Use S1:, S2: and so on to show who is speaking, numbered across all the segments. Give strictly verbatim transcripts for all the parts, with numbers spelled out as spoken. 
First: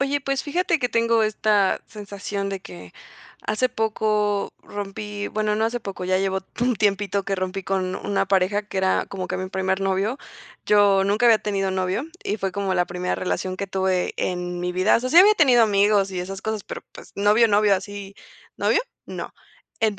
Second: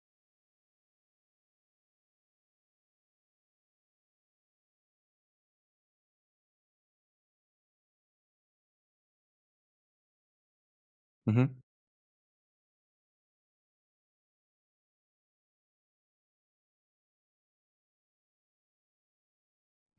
S1: Oye, pues, fíjate que tengo esta sensación de que hace poco rompí, bueno, no hace poco, ya llevo un tiempito que rompí con una pareja que era como que mi primer novio. Yo nunca había
S2: Ujú.
S1: tenido novio y fue como la primera relación que tuve en mi vida. O sea, sí había tenido amigos y esas cosas, pero, pues, novio, novio así, novio, no.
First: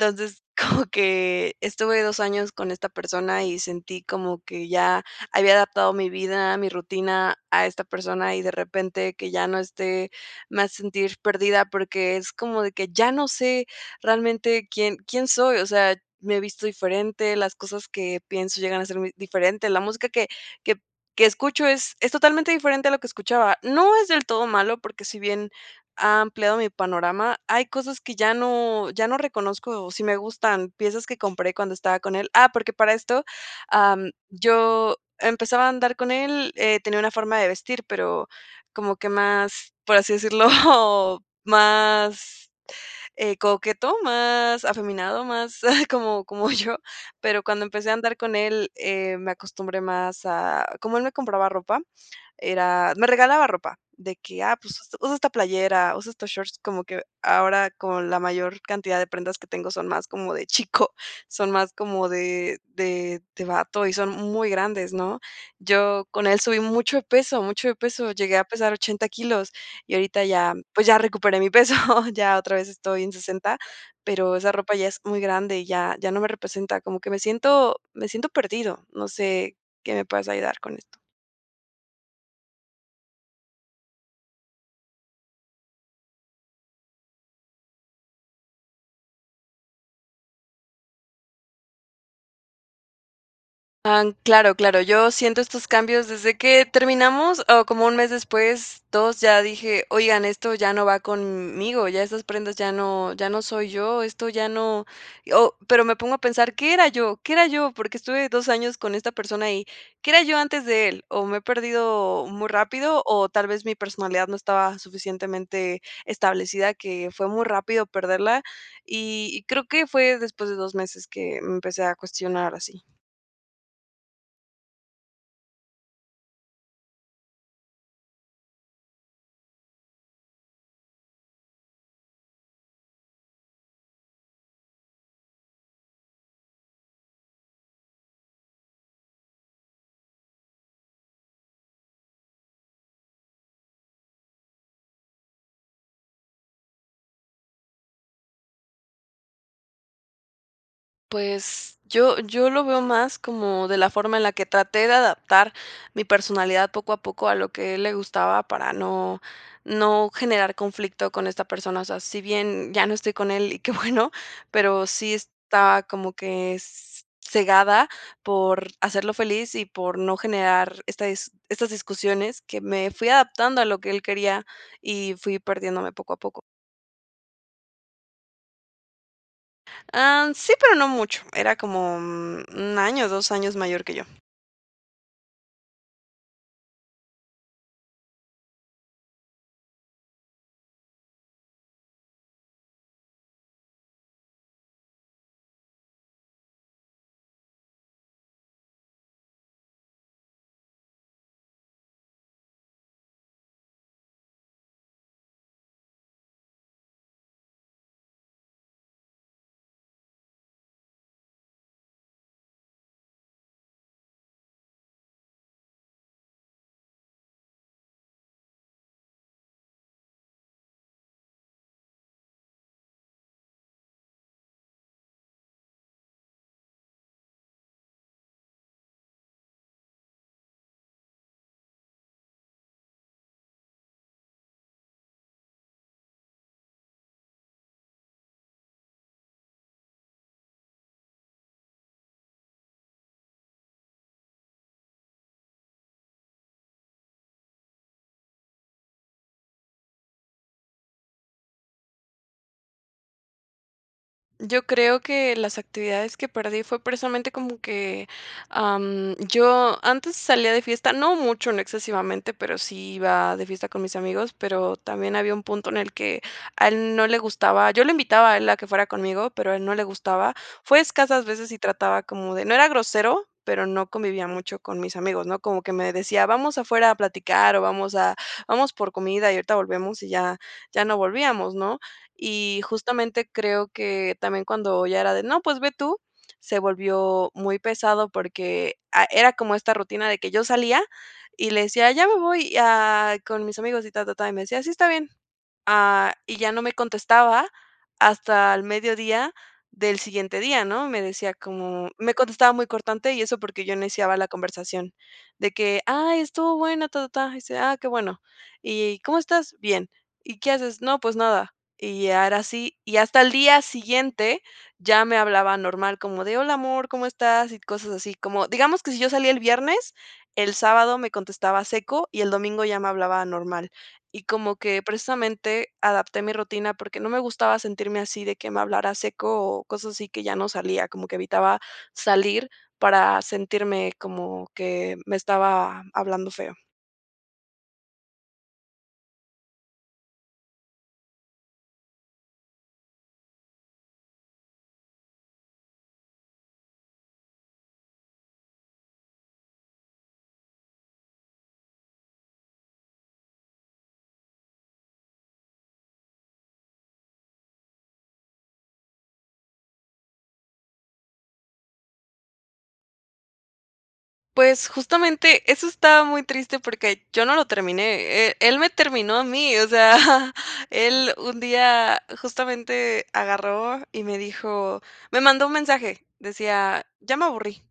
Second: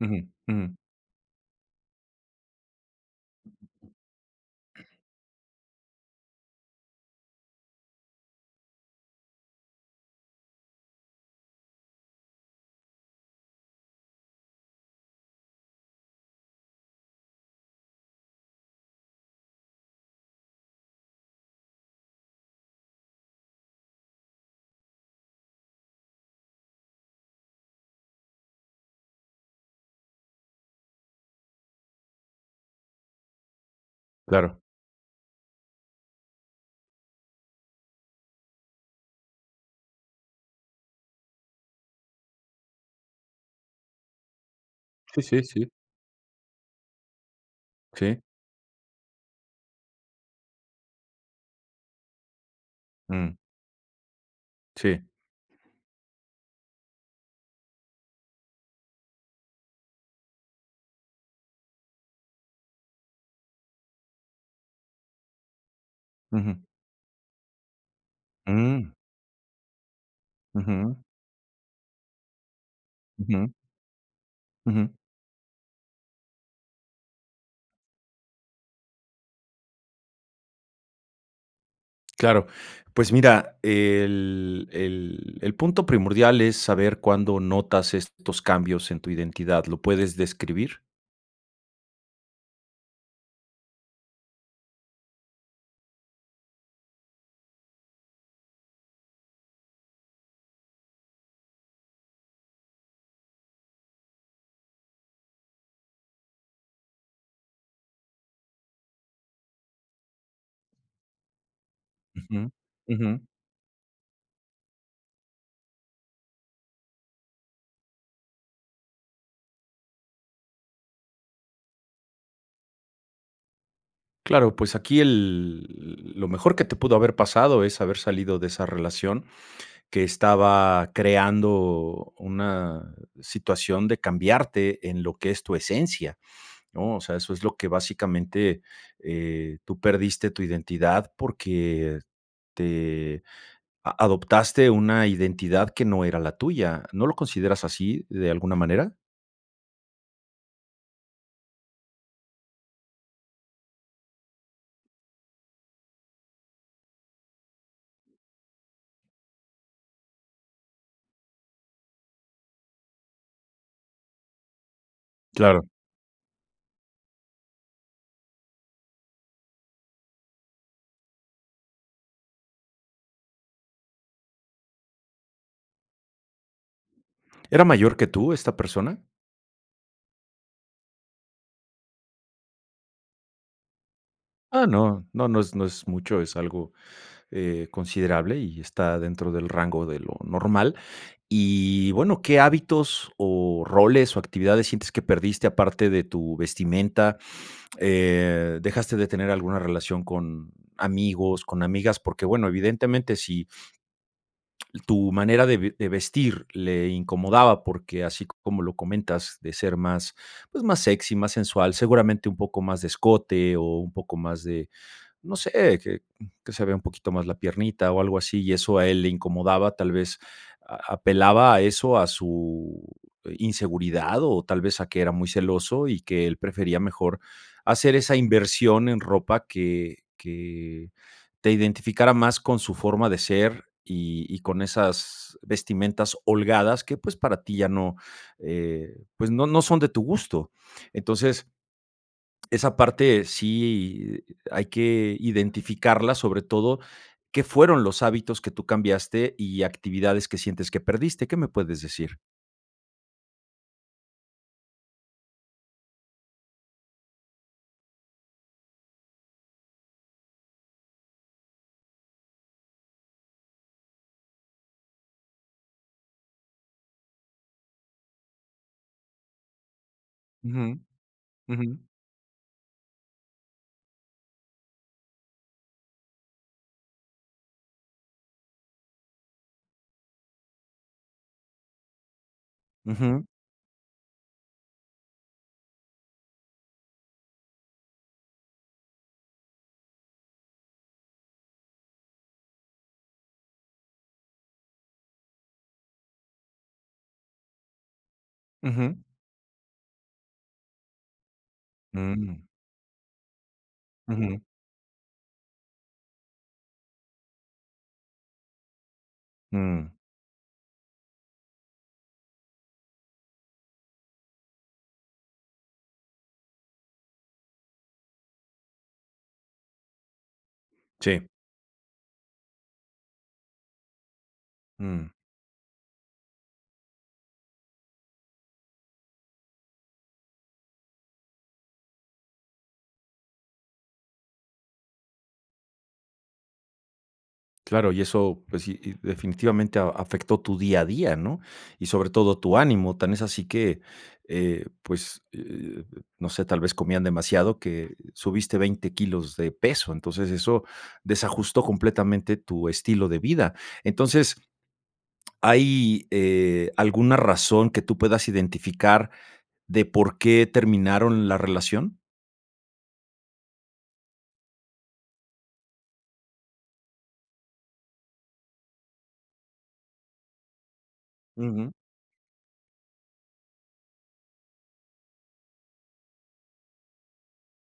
S2: Ujú. Ujú.
S1: como que estuve dos años con esta persona y sentí como que ya había adaptado mi vida, mi rutina a esta persona, y de repente que ya no esté, me hace sentir perdida, porque es como de que ya no sé realmente quién quién soy, o sea, me visto diferente, las cosas que pienso llegan a ser muy diferente, la música que que que escucho es es totalmente diferente a lo que escuchaba. No es del todo malo, porque si bien ha ampliado mi panorama, hay cosas que ya no ya no reconozco, o si me gustan, piezas que compré cuando estaba con él. Ah, porque para esto, am,
S2: Claro.
S1: yo empezaba a andar con él, eh, tenía una forma de vestir, pero como que más, por así decirlo, más, eh, coqueto, más
S2: Sí,
S1: afeminado,
S2: sí,
S1: más
S2: sí.
S1: como como yo. Pero cuando empecé a andar
S2: Sí.
S1: con él, eh, me acostumbré más a como él me compraba ropa, era me
S2: Mm.
S1: regalaba ropa de que, "Ah, pues, usa
S2: Sí.
S1: usa esta playera, usa estos shorts", como que ahora con la mayor cantidad de prendas que tengo son más como de chico, son más como de de de bato y son muy grandes, ¿no? Yo con él subí
S2: Ujú.
S1: mucho peso mucho de peso, llegué a pesar
S2: Mm.
S1: ochenta kilos y ahorita ya, pues,
S2: Ujú.
S1: ya recuperé mi peso, ya otra vez estoy en
S2: Ujú.
S1: sesenta, pero esa ropa ya
S2: Ujú.
S1: es muy grande, y ya ya no me representa. Como que me siento me siento perdido, no sé qué me puedas ayudar con esto.
S2: Claro, pues mira, el el el punto primordial es saber cuándo notas estos cambios en tu identidad, ¿lo puedes describir?
S1: Han Claro claro, yo siento estos cambios desde que terminamos, o como uno mes después, dos. Ya dije: ''Oigan, esto ya no va con m-m-migo, ya esas prendas ya no ya no soy yo, esto ya no'', o, pero me pongo a pensar, ¿qué era yo? ¿Qué era yo? Porque estuve dos años con esta persona y, ¿qué era yo antes de él? ¿O me he perdido muy
S2: Ujú,
S1: rápido,
S2: ujú.
S1: o tal vez mi personalidad no estaba suficientemente establecida, que fue muy rápido perderla? Y-y creo que fue después de dos meses que, mm, empecé a cuestionar así.
S2: Claro, pues aquí el lo mejor que te pudo haber pasado es haber salido de esa relación, que estaba creando una situación de cambiarte en lo que es tu esencia, ¿no? O sea, eso es lo que básicamente, eh, tú perdiste tu identidad porque te a adoptaste una identidad que no era la tuya, ¿no lo consideras así de alguna manera?
S1: Pues, yo yo lo veo más como de la forma en la que traté de adaptar mi personalidad poco a poco, a lo que a él le gustaba, para no no generar conflicto con esta persona. O sea, si bien ya no estoy con él y qué bueno, pero sí
S2: Claro.
S1: está como que s cegada por hacerlo feliz y por no generar esta es estas discusiones, que me fui adaptando a lo que él quería y fui perdiéndome poco a poco.
S2: ¿Era mayor que tú esta persona?
S1: Am, sí, pero no mucho, era como, mm, un año, dos años mayor que yo.
S2: Ah, no. No no es no es mucho, es algo, eh, considerable y está dentro del rango de lo normal. Y, bueno, ¿qué hábitos o roles, o actividades sientes que perdiste aparte de tu vestimenta?, eh, ¿dejaste de tener alguna relación con amigos, con amigas? Porque, bueno, evidentemente, si Tu manera de ve de vestir le incomodaba porque, así como lo comentas, de ser más, pues, más sexy, más sensual, seguramente un poco más de escote o un poco más de, no sé, que, mm, que se vea un poquito más la piernita o algo así, y eso a él le incomodaba, tal vez, a apelaba a eso, a su inseguridad o tal vez, a que era muy celoso y que él prefería mejor hacer esa inversión en ropa que que te identificara más con su forma de ser y y con esas vestimentas holgadas que, pues, para ti ya no, eh, pues, no no son de tu gusto. Entonces esa parte sí hay que identificarla, sobre todo, ¿qué fueron los hábitos que tú cambiaste y actividades que sientes que perdiste? ¿Qué me puedes decir?
S1: Yo creo que las actividades que perdí fue precisamente como que, am, yo antes salía de fiesta, no mucho, no excesivamente, pero sí iba de fiesta con mis amigos, pero también había un punto en el que a él no le gustaba, yo lo invitaba a él a que fuera conmigo, pero a él no le gustaba. Fue
S2: Ujú,
S1: escasas veces y
S2: ujú.
S1: trataba como de no era grosero, pero no convivía mucho con mis amigos, ¿no?, como que me decía: "Vamos afuera a platicar", o: "Vamos a vamos por comida y ahorita volvemos", y ya ya no volvíamos, ¿no? Y
S2: Ujú.
S1: justamente creo que también cuando ya era de, no, pues ve tú, se volvió muy pesado porque, ah, era como esta rutina de que yo salía, y le decía: "Ya me voy a con mis amigos", y ta ta ta. Y me decía: "Sí, está bien". Ah, y ya no me contestaba hasta el
S2: Ujú.
S1: mediodía del siguiente día, ¿no? Me decía como me
S2: Mm.
S1: contestaba muy cortante y eso porque yo iniciaba la
S2: Ujú.
S1: conversación, de que, ay, estuvo bueno, ta ta ta. Dice: "Ah, qué bueno". "¿Y cómo estás?". "Bien".
S2: Mm.
S1: "¿Y qué haces?". "No, pues nada". Y ya era sí, y hasta el día siguiente, ya me hablaba normal como de, hola amor, ¿cómo estás?, y cosas así, como digamos que si yo salía el viernes, el sábado me
S2: Sí.
S1: contestaba seco y el domingo ya me hablaba normal. Y como que,
S2: Mm.
S1: precisamente, adapté mi rutina porque no me gustaba sentirme así de que me hablara seco o cosas así que ya no salía, como que evitaba salir para sentirme como que me estaba hablando feo.
S2: Claro, y eso, pues sí, y definitivamente a afectó tu día a día, ¿no?, y sobre todo tu ánimo. Tan es así que, eh, pues, eh, no sé, tal vez comían demasiado, que subiste veinte kilos de peso, entonces eso desajustó completamente tu estilo de vida. Entonces, ¿hay, eh, alguna razón que tú puedas identificar de por qué terminaron la relación?
S1: Pues, justamente eso está muy triste porque yo no lo terminé, e él me terminó a mí, o sea, él un
S2: Ujú.
S1: día justamente agarró y me dijo me mandó un mensaje, decía: "Ya me aburrí,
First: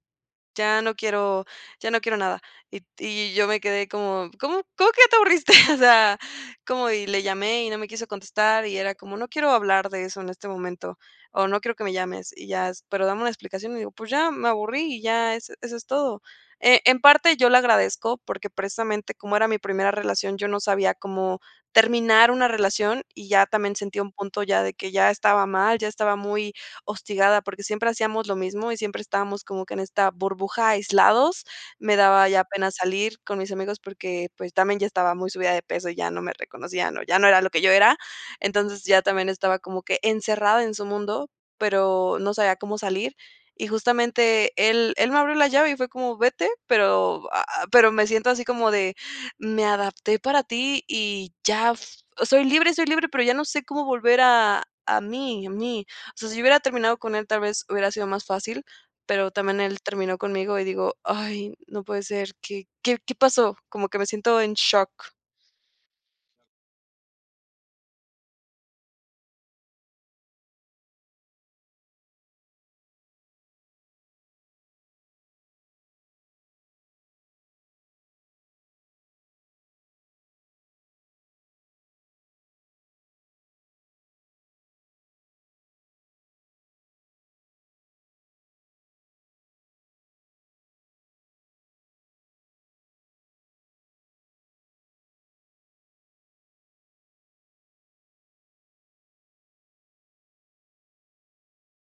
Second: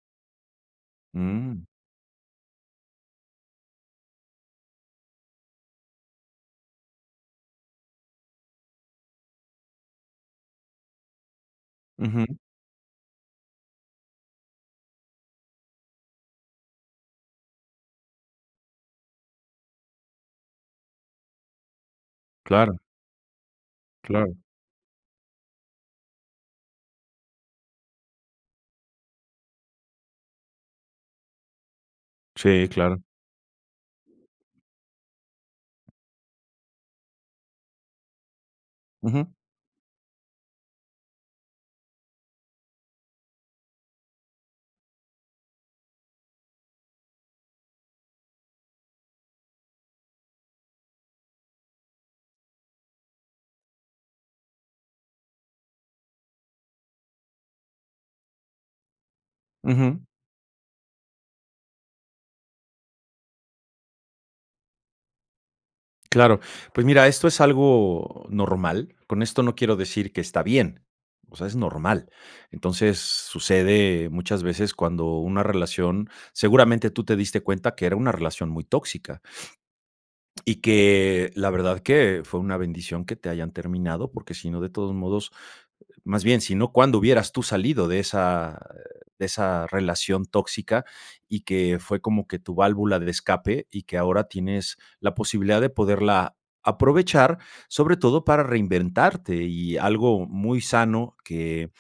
S1: ya no quiero
S2: Mm.
S1: ya no quiero nada". Y y yo me quedé como: "¿Cómo cómo que ya te aburriste? O sea, ¿cómo?". Y le llamé y no me quiso contestar, y era como: "No quiero hablar de eso en este momento". O: "No quiero que me
S2: Ujú.
S1: llames y ya". "Pero dame una explicación". Y dijo: "Pues ya, me aburrí y ya eso eso es todo". Eh, en parte, yo le agradezco, porque precisamente, como era mi primera relación, yo no sabía cómo terminar una
S2: Claro.
S1: relación, y ya también sentí un
S2: Claro, claro.
S1: punto ya de que ya estaba mal, ya estaba muy hostigada, porque siempre hacíamos lo mismo y siempre estábamos como que en esta burbuja, aislados. Me daba ya
S2: Sí,
S1: pena
S2: claro.
S1: salir con mis amigos porque, pues, también ya estaba muy subida de peso y ya no me reconocían o ya no era lo que yo era. Entonces, ya también
S2: Ujú.
S1: estaba como que encerrada en su mundo, pero no sabía cómo salir. Y justamente él él me abrió la llave y fue como: "Vete", pero ah, ah, pero me siento así como de: "Me adapté para ti y ya f soy libre soy libre, pero ya no sé cómo volver a a mí a mí". O sea, si yo hubiera terminado con él, tal vez hubiera sido más fácil, pero también él
S2: Ujú.
S1: terminó conmigo y digo: "Ay, no puede ser, ¿qué qué qué pasó?". Como que me siento en shock.
S2: Claro, pues, mira, esto es algo normal, con esto no quiero decir que está bien, o sea, es normal. Entonces, sucede muchas veces cuando una relación seguramente tú te diste cuenta que era una relación muy tóxica. Y que, la verdad que fue una bendición que te hayan terminado, porque si no, de todos modos, más bien, sino, ¿cuándo hubieras tú salido de esa, eh, de esa relación tóxica? Y que fue como que tu válvula de escape y que ahora tienes la posibilidad de poderla aprovechar, sobre todo para reinventarte. Y algo muy sano que,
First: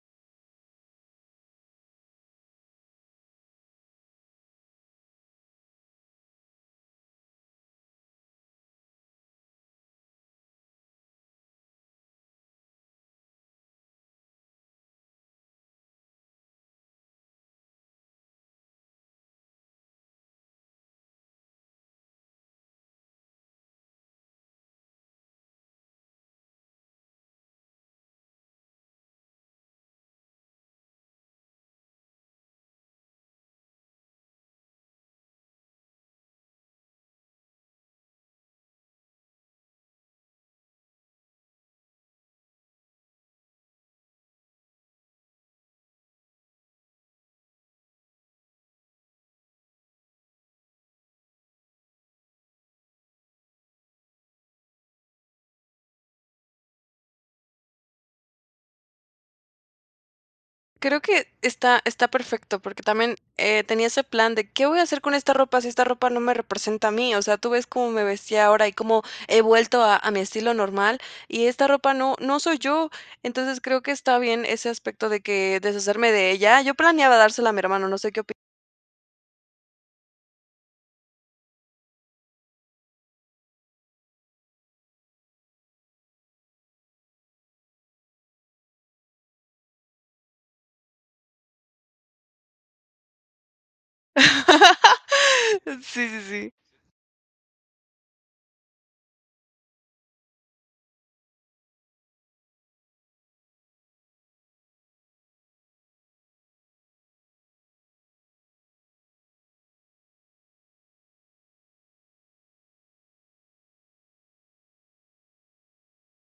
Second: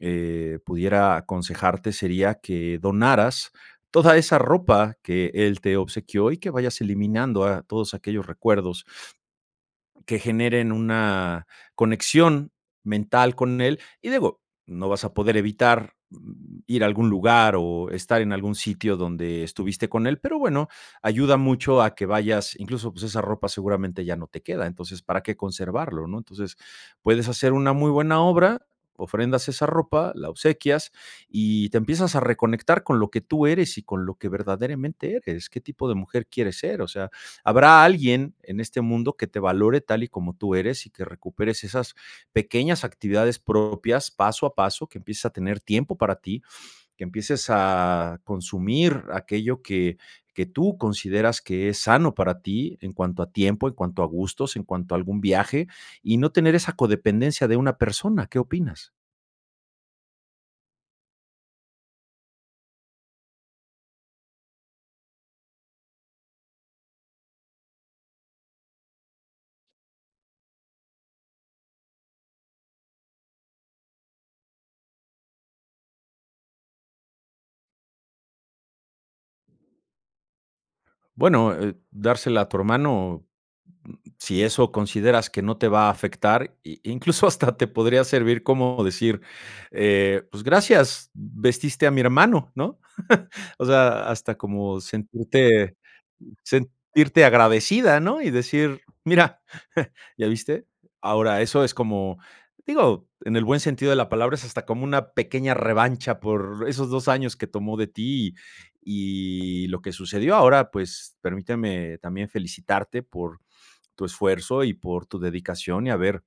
S2: eh, pudiera aconsejarte sería que donaras toda esa ropa que él te obsequió y que vayas eliminando a todos aquellos recuerdos que generen una conexión mental con él, y digo, no vas a poder evitar, mm, ir a algún lugar o estar en algún sitio donde estuviste con él, pero bueno, ayuda mucho a que vayas. Incluso, pues, esa ropa seguramente ya no te queda, entonces, ¿para qué conservarlo, no? Entonces, puedes hacer una muy buena obra, ofrendas esa ropa, la obsequias y te empiezas a reconectar con lo que tú eres y con lo que verdaderamente eres, ¿qué tipo de mujer quieres ser? O sea, habrá alguien en este mundo que te valore tal y como tú eres y que recuperes esas pequeñas actividades propias, paso a paso, que empieces a tener tiempo para ti, que empieces a consumir aquello que que tú consideras que es sano para ti, en cuanto a tiempo, en cuanto a gustos, en cuanto a algún viaje, y no tener esa codependencia de una persona, ¿qué opinas?
S1: Creo que está está perfecto, porque también, eh, tenía ese plan de: "¿Qué voy a hacer con esta ropa si esta ropa no me representa a mí?". O sea, tú ves cómo me vestía ahora y cómo he vuelto a a mi estilo normal, y esta ropa no no soy yo. Entonces, creo que está bien ese aspecto de que deshacerme de ella. Yo planeaba dárselo a mi hermano, no sé qué opi
S2: Bueno, eh, dársela a tu hermano, si eso consideras que no te va a afectar, i incluso hasta te podría servir como decir, eh, "Pues gracias, vestiste a mi hermano, ¿no?". O sea, hasta como sentirte
S1: Sí, sí, sí.
S2: sentirte agradecida, ¿no? Y decir: "Mira, ¿ya viste?". Ahora, eso es como, digo, en el buen sentido de la palabra, es hasta como una pequeña revancha por esos dos años que tomó de ti y lo que sucedió. Ahora, pues, permíteme también felicitarte por tu esfuerzo y por tu dedicación, y haber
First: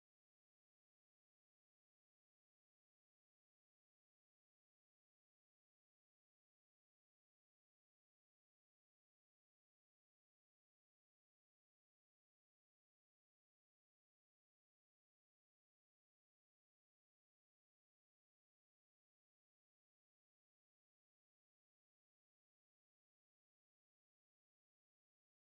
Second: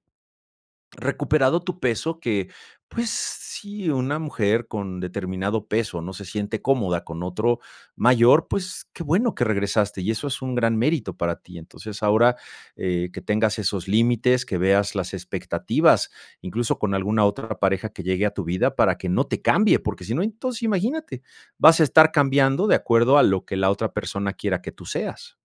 S2: recuperado tu peso que, pues, sí, una mujer con determinado peso no se siente cómoda con otro mayor, pues, qué bueno que regresaste, y eso es un gran mérito para ti. Entonces, eh, ahora que tengas esos límites, que veas las expectativas, incluso con alguna otra pareja que llegue a tu vida para que no te cambie, porque si no, entonces imagínate, vas a estar cambiando de acuerdo a lo que la otra persona quiera que tú seas.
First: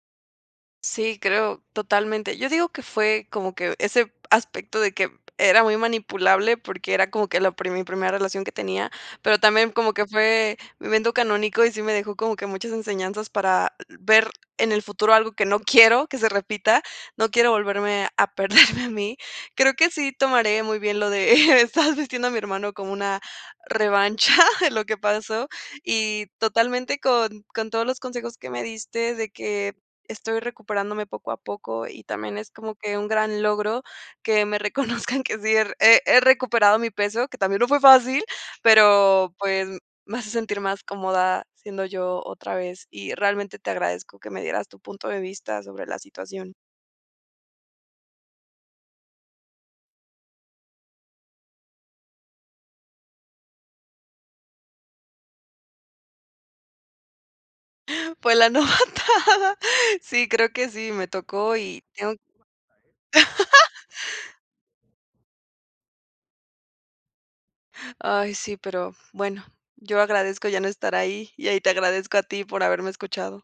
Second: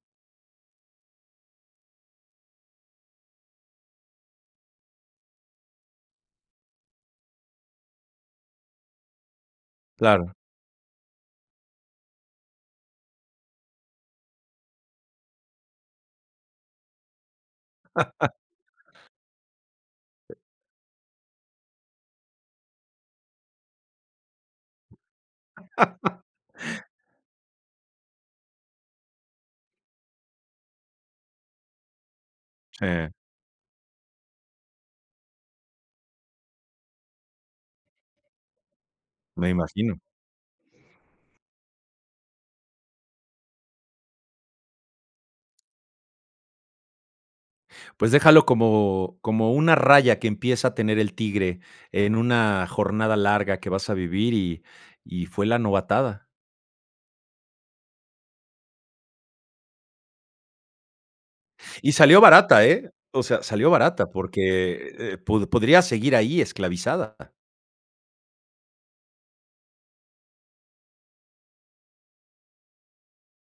S1: Sí, creo totalmente. Yo digo que fue como que ese aspecto de que era muy manipulable, porque era como que la primi primera relación que tenía, pero también como que
S2: Claro.
S1: fue mi evento canónico y sí me dejó como que muchas enseñanzas para ver en el futuro algo que no quiero que se repita, no quiero volverme a perderme a mí. Creo que sí tomaré muy bien lo de eh, estabas, vistiendo a mi hermano como una revancha de lo que pasó. Y totalmente con con todos los consejos que me diste de que estoy recuperándome poco a poco, y también es como que un
S2: Sí.
S1: gran logro que me reconozcan que sí he he he recuperado mi peso, que también no fue fácil, pero,
S2: Me
S1: pues,
S2: imagino.
S1: me hace sentir más cómoda siendo yo otra vez, y realmente te agradezco que me dieras tu punto de vista sobre la situación.
S2: Pues déjalo como como una raya que empieza a tener el tigre en una jornada larga que vas a vivir y y fue la novatada.
S1: Fue la novatada. Sí, creo que sí, me tocó y
S2: Y
S1: tengo
S2: salió barata ¿eh? O sea, salió barata porque, eh, pu podrías seguir ahí esclavizada.
S1: Ay, sí, pero, bueno, yo agradezco ya no estar ahí, y, ah, y te agradezco a ti por haberme escuchado.